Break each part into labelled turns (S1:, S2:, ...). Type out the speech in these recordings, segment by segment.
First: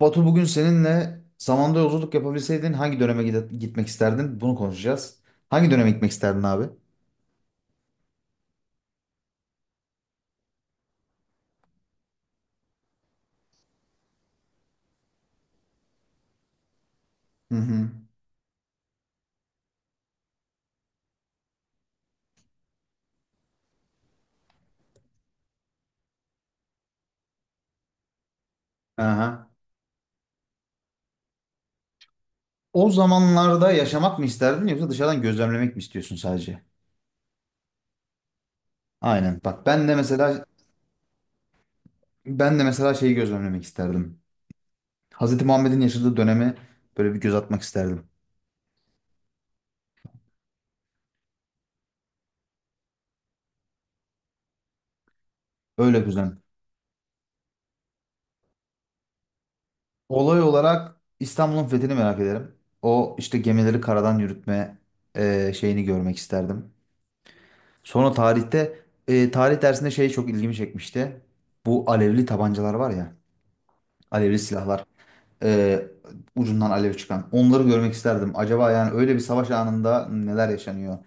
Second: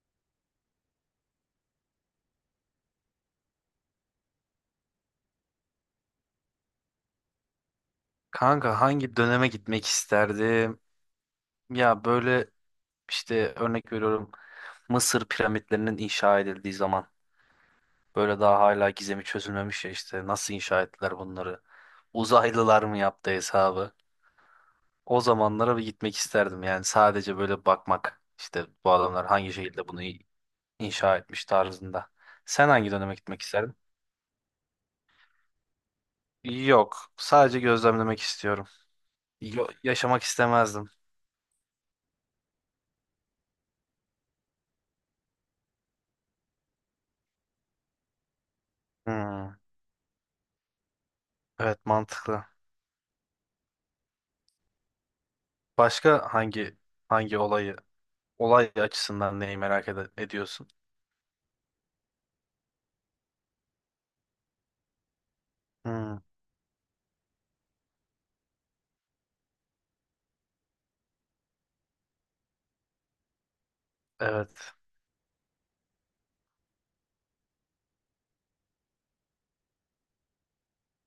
S1: Batu, bugün seninle zamanda yolculuk yapabilseydin hangi döneme gitmek isterdin? Bunu konuşacağız. Hangi döneme gitmek isterdin abi?
S2: Kanka hangi döneme gitmek isterdim? Ya böyle işte örnek veriyorum Mısır piramitlerinin inşa edildiği zaman
S1: Hı hı.
S2: böyle daha hala gizemi çözülmemiş ya işte nasıl inşa ettiler bunları? Uzaylılar mı yaptı hesabı? O zamanlara bir gitmek isterdim yani sadece böyle bakmak işte bu adamlar
S1: Aha.
S2: hangi şekilde bunu inşa etmiş tarzında. Sen
S1: O
S2: hangi döneme gitmek
S1: zamanlarda
S2: isterdin?
S1: yaşamak mı isterdin, yoksa dışarıdan gözlemlemek mi istiyorsun sadece?
S2: Yok, sadece gözlemlemek istiyorum.
S1: Aynen. Bak, ben de
S2: Yaşamak
S1: mesela
S2: istemezdim.
S1: şeyi gözlemlemek isterdim. Hazreti Muhammed'in yaşadığı dönemi böyle bir göz atmak isterdim.
S2: Hmm, evet mantıklı.
S1: Öyle
S2: Başka
S1: güzel.
S2: hangi olayı olay açısından neyi
S1: Olay
S2: ediyorsun?
S1: olarak İstanbul'un fethini merak ederim. O işte gemileri karadan yürütme şeyini görmek
S2: Hmm,
S1: isterdim. Sonra tarihte, tarih dersinde şey çok ilgimi çekmişti. Bu alevli tabancalar var ya, alevli
S2: evet.
S1: silahlar, e, ucundan alev çıkan. Onları görmek isterdim. Acaba yani öyle bir savaş anında neler yaşanıyor?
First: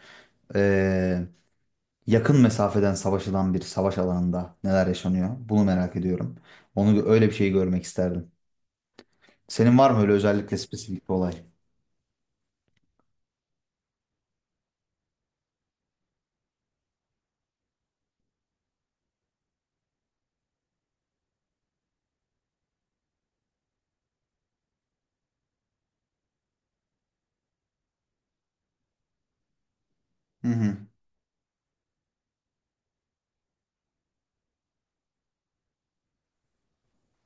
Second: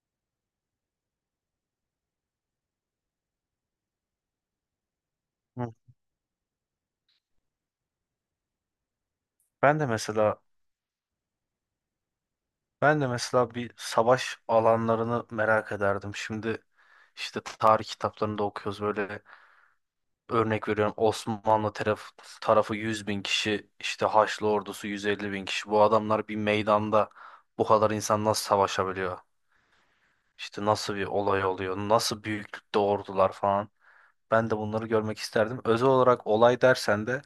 S1: E, Yakın mesafeden savaşılan bir savaş alanında neler yaşanıyor? Bunu
S2: Hmm.
S1: merak ediyorum. Onu öyle bir şey görmek isterdim. Senin
S2: Ben de
S1: var mı öyle
S2: mesela
S1: özellikle spesifik bir olay?
S2: ben de mesela bir savaş alanlarını merak ederdim. Şimdi işte tarih kitaplarında okuyoruz böyle örnek veriyorum Osmanlı tarafı 100.000 kişi işte Haçlı ordusu 150.000 kişi. Bu adamlar bir meydanda bu kadar insan nasıl savaşabiliyor?
S1: Hı
S2: İşte
S1: hı,
S2: nasıl bir olay oluyor? Nasıl büyüklükte ordular falan? Ben de bunları görmek isterdim. Özel olarak olay dersen de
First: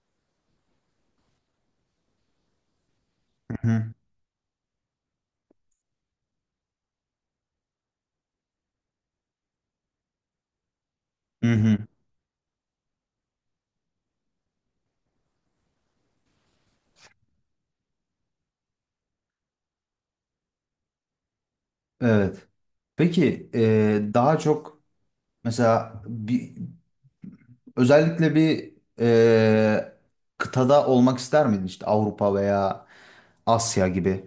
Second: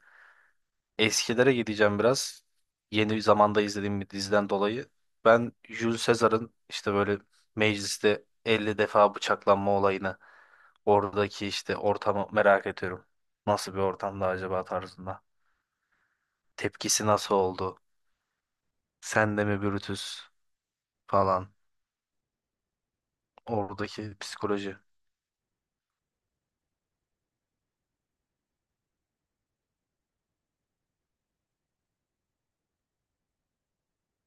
S2: eskilere gideceğim biraz. Yeni zamanda
S1: hı hı,
S2: izlediğim bir diziden dolayı. Ben Jules Caesar'ın işte böyle mecliste 50 defa bıçaklanma olayını oradaki
S1: hı hı.
S2: işte ortamı merak ediyorum. Nasıl bir ortamda acaba tarzında. Tepkisi nasıl oldu? Sen de mi Brutus falan.
S1: Evet. Peki,
S2: Oradaki
S1: daha
S2: psikoloji.
S1: çok mesela bir, özellikle bir, e, kıtada olmak ister miydin, işte Avrupa veya Asya gibi?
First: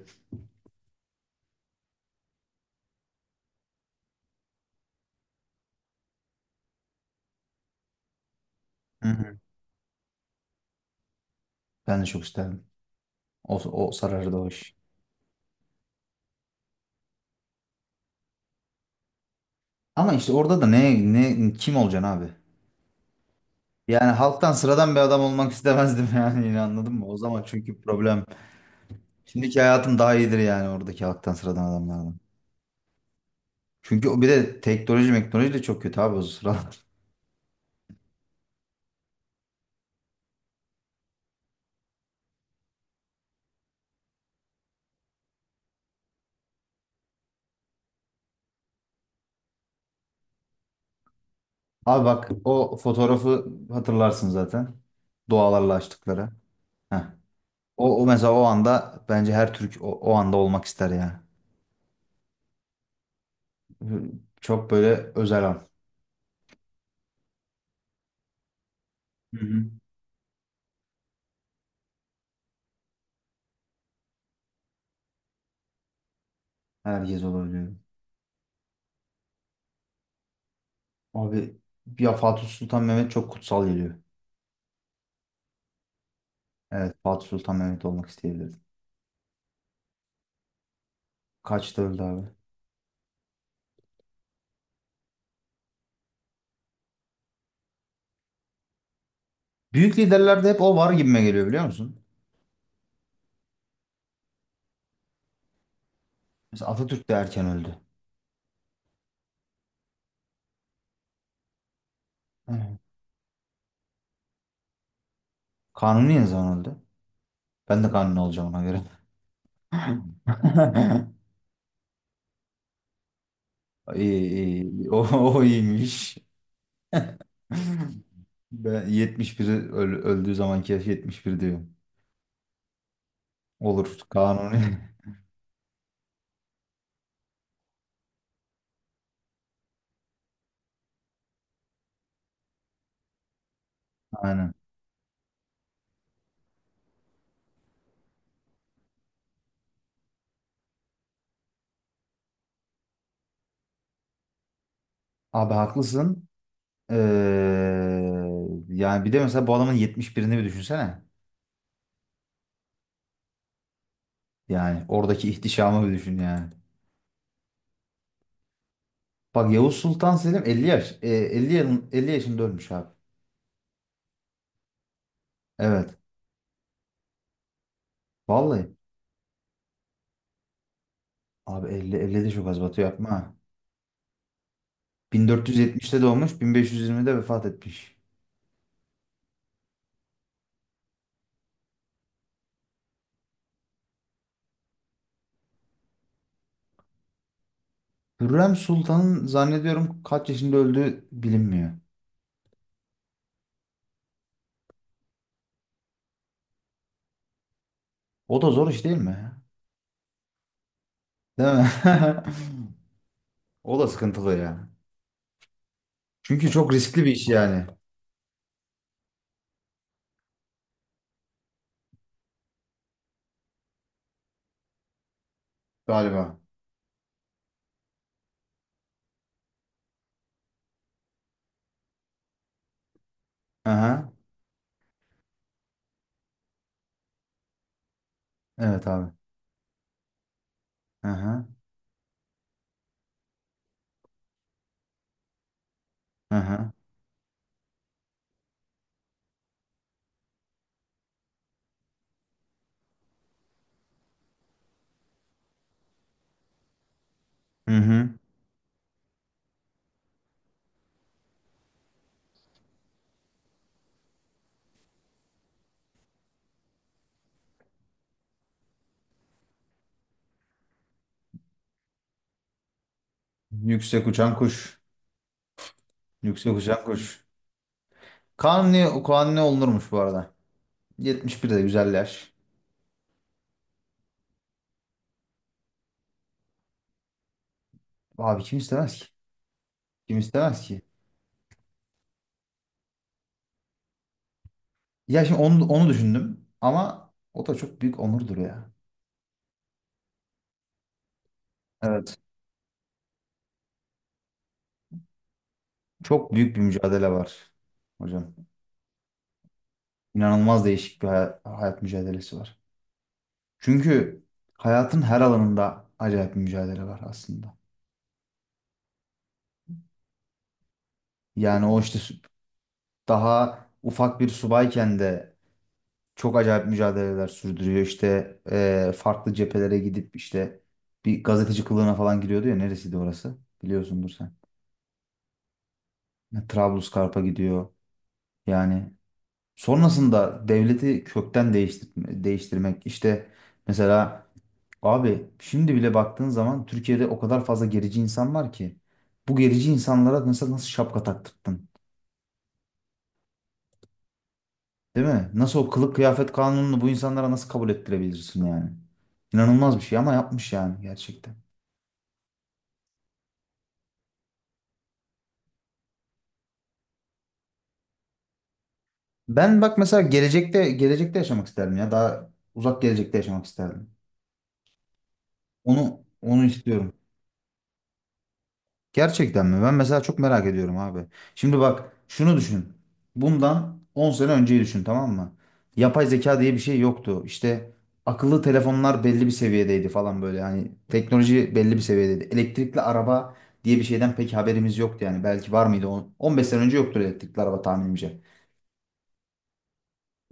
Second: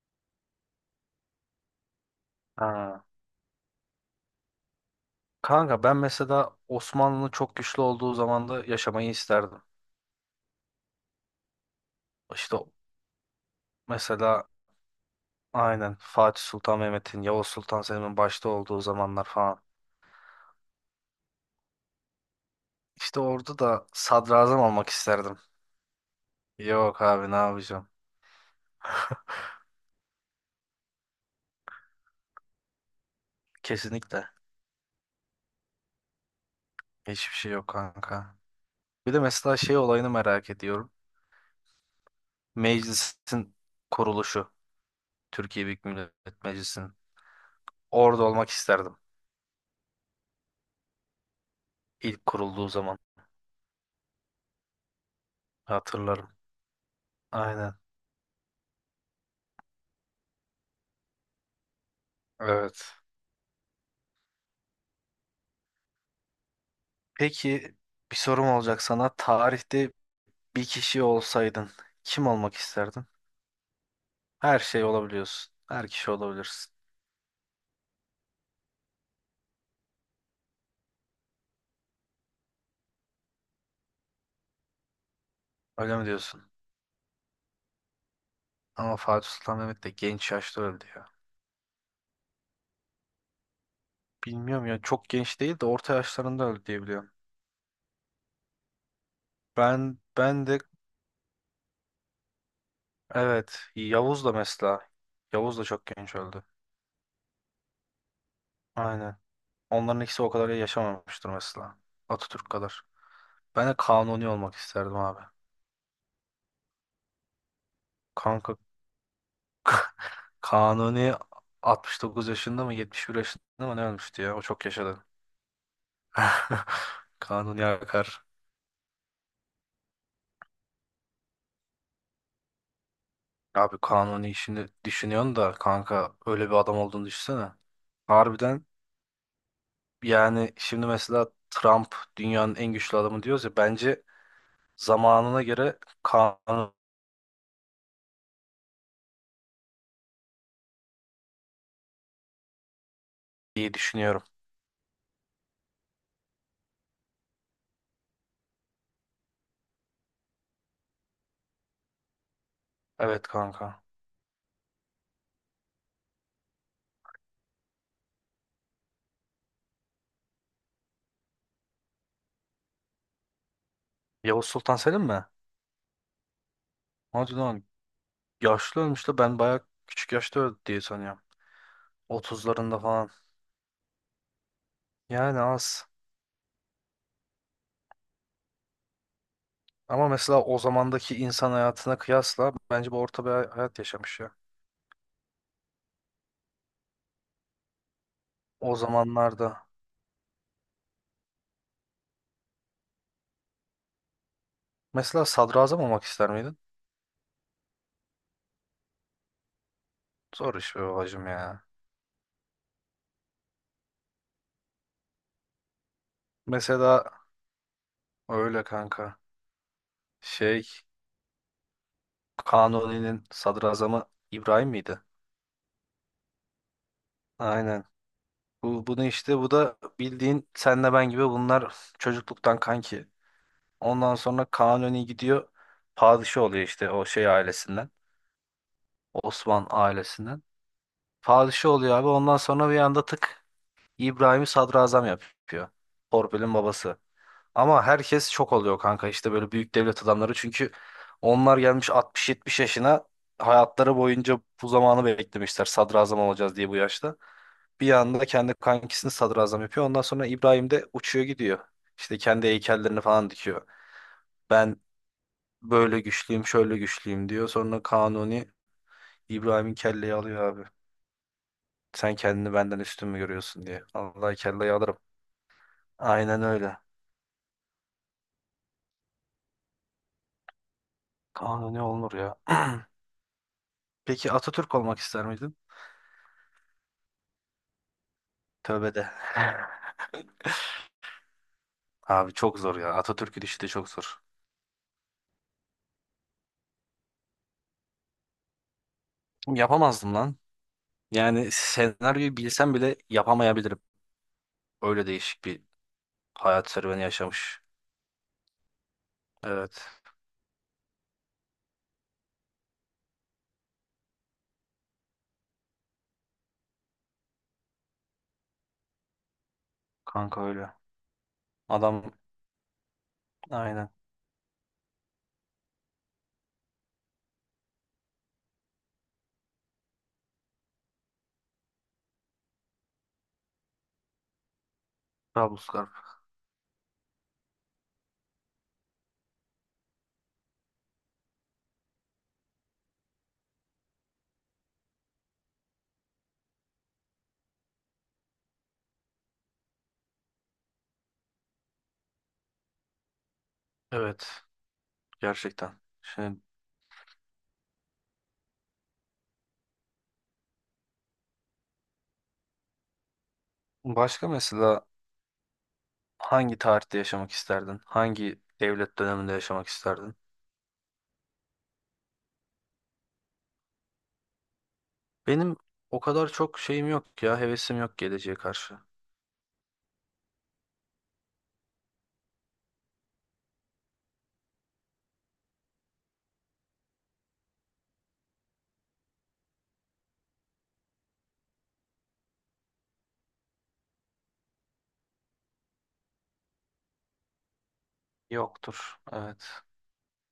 S2: Ha. Kanka ben mesela Osmanlı'nın çok güçlü olduğu zamanda
S1: Hı
S2: yaşamayı
S1: hı.
S2: isterdim.
S1: Ben de çok
S2: İşte
S1: isterdim. O sarardı o
S2: mesela
S1: iş.
S2: aynen Fatih Sultan Mehmet'in, Yavuz Sultan Selim'in başta olduğu zamanlar falan.
S1: Ama işte orada da ne kim olacaksın abi?
S2: İşte orada da
S1: Yani halktan
S2: sadrazam olmak
S1: sıradan bir adam
S2: isterdim.
S1: olmak istemezdim yani, yine anladın
S2: Yok
S1: mı? O
S2: abi ne
S1: zaman çünkü
S2: yapacağım?
S1: problem. Şimdiki hayatım daha iyidir yani, oradaki halktan sıradan adamlardan. Çünkü o bir
S2: Kesinlikle.
S1: de teknoloji meknoloji de çok kötü abi o sıralar.
S2: Hiçbir şey yok kanka. Bir de mesela şey olayını merak ediyorum. Meclisin kuruluşu. Türkiye Büyük Millet Meclisi'nin. Orada olmak isterdim.
S1: Abi
S2: İlk
S1: bak,
S2: kurulduğu
S1: o
S2: zaman.
S1: fotoğrafı hatırlarsın zaten. Dualarla açtıkları.
S2: Hatırlarım.
S1: Heh.
S2: Aynen.
S1: O mesela o anda bence her Türk o anda olmak ister ya.
S2: Evet.
S1: Çok böyle özel an.
S2: Peki bir sorum olacak sana.
S1: Hı hı.
S2: Tarihte bir kişi olsaydın kim olmak isterdin? Her şey olabiliyorsun. Her kişi olabilirsin.
S1: Herkes olabiliyor. Abi ya, Fatih Sultan Mehmet çok kutsal geliyor.
S2: Öyle mi diyorsun?
S1: Evet, Fatih Sultan Mehmet olmak isteyebilirdim.
S2: Ama Fatih Sultan Mehmet de genç yaşta öldü ya.
S1: Kaçta öldü abi?
S2: Bilmiyorum ya çok genç değil de orta yaşlarında öldü diye biliyorum.
S1: Büyük
S2: Ben ben
S1: liderlerde
S2: de
S1: hep o var gibime geliyor, biliyor musun?
S2: evet Yavuz da mesela. Yavuz da çok genç öldü.
S1: Mesela Atatürk de erken öldü.
S2: Aynen. Onların ikisi o kadar yaşamamıştır mesela. Atatürk
S1: Evet.
S2: kadar. Ben de Kanuni olmak isterdim abi.
S1: Kanuni ne zaman öldü? Ben de Kanuni olacağım
S2: Kanka
S1: ona göre.
S2: Kanuni 69 yaşında mı 71 yaşında mı ne
S1: İyi,
S2: ölmüştü ya? O çok
S1: iyi. O,
S2: yaşadı.
S1: o iyiymiş.
S2: Kanuni akar.
S1: Ben 71, öldüğü zamanki yaş 71 diyor.
S2: Abi
S1: Olur,
S2: Kanuni
S1: Kanuni.
S2: işini düşünüyorsun da kanka öyle bir adam olduğunu düşünsene. Harbiden yani şimdi mesela Trump dünyanın en güçlü adamı diyoruz ya bence
S1: Aynen.
S2: zamanına göre Kanuni diye düşünüyorum.
S1: Abi haklısın. Ee, Yani bir de mesela bu adamın 71'ini bir düşünsene.
S2: Evet kanka.
S1: Yani oradaki ihtişamı bir düşün yani. Bak, Yavuz Sultan Selim 50 yaş. 50, 50 yaşında ölmüş abi.
S2: Yavuz Sultan Selim mi?
S1: Evet.
S2: Hadi lan
S1: Vallahi.
S2: yaşlı ölmüş de ben bayağı küçük yaşta öldü diye sanıyorum.
S1: Abi 50, 50 de çok az
S2: 30'larında
S1: batıyor, yapma.
S2: falan.
S1: Ha.
S2: Yani az.
S1: 1470'te doğmuş, 1520'de vefat etmiş.
S2: Ama mesela o zamandaki insan hayatına kıyasla bence bu orta bir hayat yaşamış ya.
S1: Hürrem
S2: O
S1: Sultan'ın
S2: zamanlarda.
S1: zannediyorum kaç yaşında öldüğü bilinmiyor.
S2: Mesela sadrazam olmak ister miydin?
S1: O da zor iş, değil mi?
S2: Zor iş be babacım
S1: Değil
S2: ya.
S1: mi? O da sıkıntılı ya. Çünkü çok riskli
S2: Mesela
S1: bir iş yani,
S2: öyle kanka. Şey Kanuni'nin sadrazamı İbrahim miydi?
S1: galiba.
S2: Aynen. Bunu işte bu da bildiğin senle ben gibi bunlar çocukluktan kanki.
S1: Aha.
S2: Ondan sonra Kanuni gidiyor padişah oluyor işte o şey ailesinden.
S1: Evet abi.
S2: Osman ailesinden.
S1: Aha.
S2: Padişah oluyor abi ondan sonra bir anda tık İbrahim'i sadrazam yapıyor. Torpil'in
S1: Aha.
S2: babası. Ama herkes şok oluyor kanka işte böyle büyük devlet adamları. Çünkü onlar gelmiş 60-70 yaşına hayatları boyunca bu zamanı beklemişler. Sadrazam olacağız diye bu yaşta.
S1: Hı
S2: Bir
S1: hı.
S2: anda kendi kankisini sadrazam yapıyor. Ondan sonra İbrahim de uçuyor gidiyor. İşte kendi heykellerini falan dikiyor. Ben böyle güçlüyüm, şöyle güçlüyüm diyor. Sonra Kanuni İbrahim'in kelleyi alıyor abi. Sen kendini benden üstün mü görüyorsun diye.
S1: Yüksek
S2: Allah
S1: uçan
S2: kelleyi
S1: kuş.
S2: alırım. Aynen
S1: Yüksek
S2: öyle.
S1: uçan kuş. Kanuni, Kanuni olunurmuş bu arada. 71 de
S2: Kanuni
S1: güzel
S2: olunur
S1: yaş.
S2: ya. Peki Atatürk olmak ister miydin?
S1: Abi, kim
S2: Tövbe
S1: istemez ki?
S2: de.
S1: Kim istemez ki?
S2: Abi çok zor ya. Atatürk'ün işi de çok zor.
S1: Ya şimdi onu düşündüm ama o da çok büyük onurdur ya.
S2: Yapamazdım lan. Yani
S1: Evet.
S2: senaryoyu bilsem bile yapamayabilirim. Öyle değişik bir
S1: Çok büyük bir
S2: hayat serüveni
S1: mücadele var
S2: yaşamış.
S1: hocam.
S2: Evet.
S1: İnanılmaz değişik bir hayat mücadelesi var. Çünkü hayatın her alanında acayip bir mücadele var aslında.
S2: Kanka öyle.
S1: Yani o işte
S2: Adam
S1: daha
S2: aynen.
S1: ufak bir subayken de çok acayip mücadeleler sürdürüyor. İşte farklı cephelere gidip işte bir gazeteci kılığına falan giriyordu ya, neresiydi orası? Biliyorsundur sen.
S2: Trablusgarp.
S1: Ne, Trablusgarp'a gidiyor. Yani sonrasında devleti kökten değiştirmek işte, mesela, abi, şimdi bile baktığın zaman Türkiye'de o kadar fazla gerici insan var ki. Bu gerici insanlara mesela nasıl şapka taktırttın?
S2: Evet.
S1: Değil mi? Nasıl o
S2: Gerçekten.
S1: kılık kıyafet
S2: Şimdi
S1: kanununu bu insanlara nasıl kabul ettirebilirsin yani? İnanılmaz bir şey ama yapmış yani, gerçekten.
S2: başka mesela hangi tarihte yaşamak isterdin? Hangi devlet döneminde
S1: Ben
S2: yaşamak
S1: bak mesela
S2: isterdin?
S1: gelecekte yaşamak isterdim ya. Daha uzak gelecekte yaşamak isterdim.
S2: Benim o
S1: Onu
S2: kadar
S1: onu
S2: çok şeyim
S1: istiyorum.
S2: yok ya. Hevesim yok geleceğe karşı.
S1: Gerçekten mi? Ben mesela çok merak ediyorum abi. Şimdi bak, şunu düşün. Bundan 10 sene önceyi düşün, tamam mı? Yapay zeka diye bir şey yoktu. İşte akıllı telefonlar belli bir seviyedeydi falan böyle. Hani teknoloji belli bir seviyedeydi. Elektrikli araba diye bir şeyden pek haberimiz yoktu yani. Belki var mıydı? 15 sene önce yoktur elektrikli araba tahminimce.
S2: Yoktur. Evet.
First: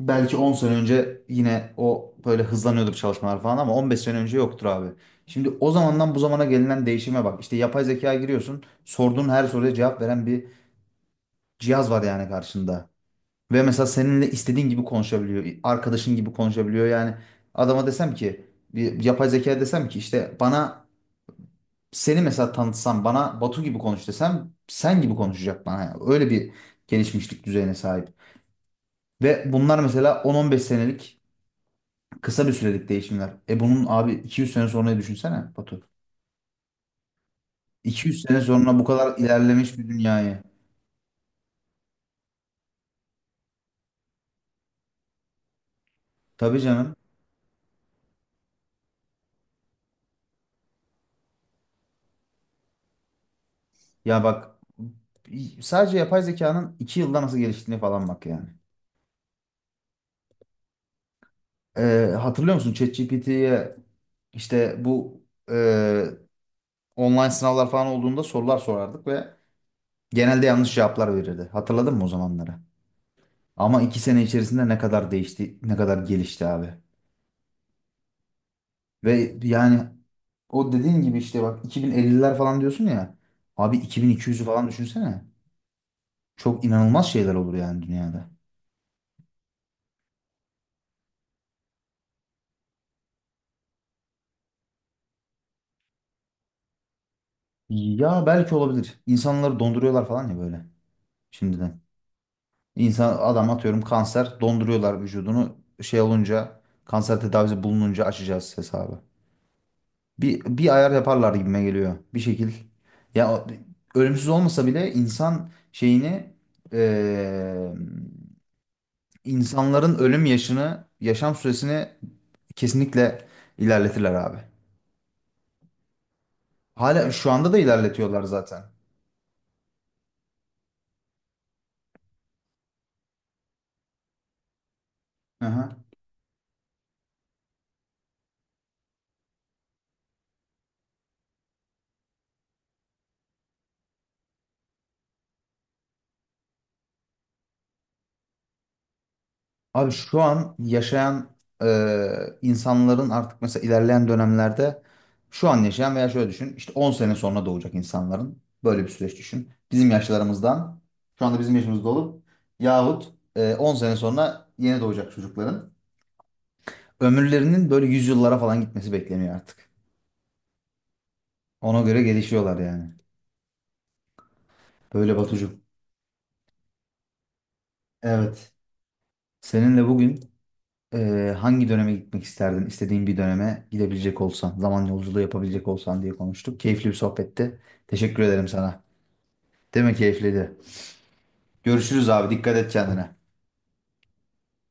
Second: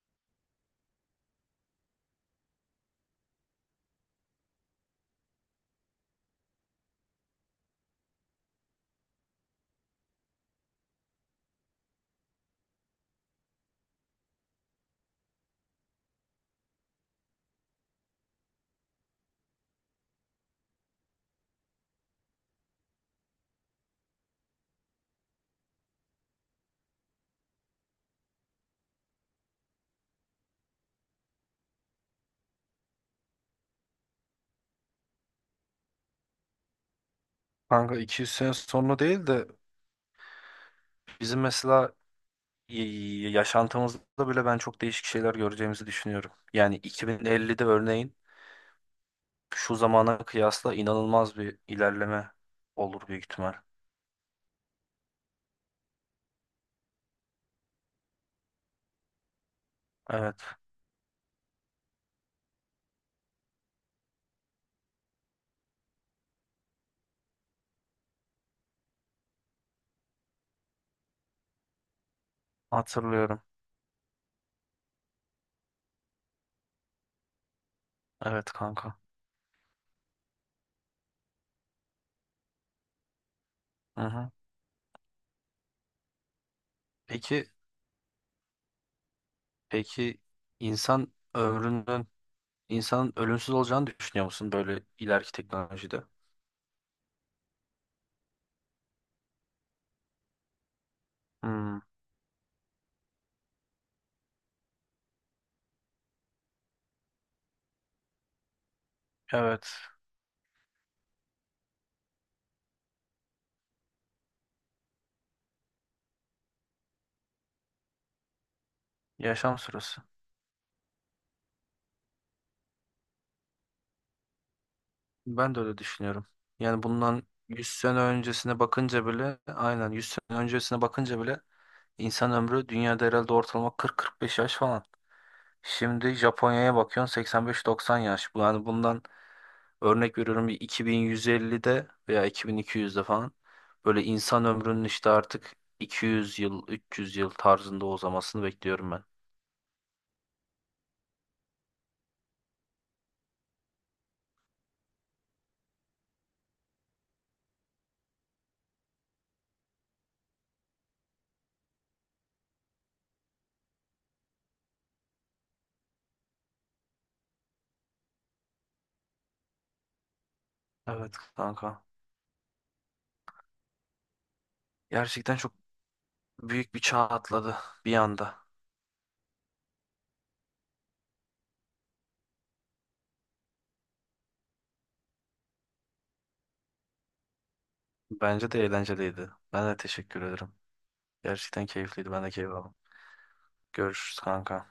S1: Belki 10 sene önce yine o böyle hızlanıyordur çalışmalar falan, ama 15 sene önce yoktur abi. Şimdi o zamandan bu zamana gelinen değişime bak. İşte yapay zekaya giriyorsun. Sorduğun her soruya cevap veren bir cihaz var yani karşında. Ve mesela seninle istediğin gibi konuşabiliyor. Arkadaşın gibi konuşabiliyor. Yani adama desem ki, bir yapay zekaya desem ki işte, bana seni mesela tanıtsam, bana Batu gibi konuş desem, sen gibi konuşacak bana. Yani öyle bir gelişmişlik düzeyine sahip. Ve bunlar mesela on on beş senelik, kısa bir sürelik değişimler. Bunun abi 200 sene sonrayı düşünsene Batu.
S2: Kanka
S1: 200
S2: 200
S1: sene
S2: sene
S1: sonra bu
S2: sonra
S1: kadar
S2: değil de
S1: ilerlemiş bir dünyayı.
S2: bizim mesela yaşantımızda bile ben çok değişik şeyler göreceğimizi düşünüyorum.
S1: Tabii
S2: Yani
S1: canım.
S2: 2050'de örneğin şu zamana kıyasla inanılmaz bir ilerleme olur büyük ihtimal.
S1: Ya bak, sadece yapay zekanın 2 yılda nasıl geliştiğini falan bak yani.
S2: Evet,
S1: E, Hatırlıyor musun, ChatGPT'ye işte bu, e, online sınavlar falan olduğunda sorular sorardık ve genelde yanlış cevaplar verirdi. Hatırladın mı o zamanları?
S2: hatırlıyorum.
S1: Ama 2 sene içerisinde ne kadar değişti, ne kadar gelişti abi.
S2: Evet kanka.
S1: Ve yani o dediğin gibi, işte bak, 2050'ler falan diyorsun ya. Abi,
S2: Hı hı.
S1: 2200'ü falan düşünsene. Çok inanılmaz şeyler
S2: Peki,
S1: olur yani dünyada.
S2: peki, insan ömrünün, insanın ölümsüz olacağını düşünüyor musun böyle ileriki teknolojide?
S1: Ya belki olabilir. İnsanları donduruyorlar falan ya böyle,
S2: Hmm,
S1: şimdiden. İnsan, adam atıyorum kanser, donduruyorlar vücudunu. Şey olunca, kanser tedavisi bulununca açacağız hesabı.
S2: evet,
S1: Bir ayar yaparlar gibime geliyor. Bir şekil. Ya ölümsüz olmasa bile insan şeyini, eee,
S2: yaşam
S1: insanların
S2: süresi.
S1: ölüm yaşını, yaşam süresini kesinlikle ilerletirler abi.
S2: Ben de öyle düşünüyorum. Yani
S1: Hala
S2: bundan
S1: şu anda da
S2: 100 sene
S1: ilerletiyorlar
S2: öncesine
S1: zaten.
S2: bakınca bile, aynen 100 sene öncesine bakınca bile İnsan ömrü dünyada herhalde ortalama 40-45 yaş falan.
S1: Hı hı.
S2: Şimdi Japonya'ya bakıyorsun 85-90 yaş. Yani bundan örnek veriyorum bir 2150'de veya 2200'de falan böyle insan ömrünün işte artık 200 yıl, 300 yıl tarzında uzamasını bekliyorum ben.
S1: Abi şu an yaşayan e, insanların artık mesela ilerleyen dönemlerde, şu an yaşayan veya şöyle düşün, işte 10 sene sonra doğacak insanların, böyle bir süreç düşün. Bizim yaşlarımızdan, şu anda bizim yaşımızda olup yahut 10 sene sonra yeni doğacak çocukların ömürlerinin böyle yüzyıllara falan gitmesi bekleniyor artık.
S2: Evet
S1: Ona
S2: kanka.
S1: göre gelişiyorlar yani. Böyle
S2: Gerçekten çok
S1: Batucuğum.
S2: büyük bir çağ atladı bir anda.
S1: Evet. Seninle bugün hangi döneme gitmek isterdin, İstediğin bir döneme gidebilecek olsan, zaman yolculuğu yapabilecek olsan diye konuştuk. Keyifli bir sohbetti. Teşekkür ederim
S2: Bence de
S1: sana.
S2: eğlenceliydi. Ben de
S1: Değil mi,
S2: teşekkür ederim.
S1: keyifliydi?
S2: Gerçekten
S1: Görüşürüz
S2: keyifliydi. Ben de
S1: abi.
S2: keyif
S1: Dikkat et
S2: aldım.
S1: kendine.
S2: Görüşürüz kanka.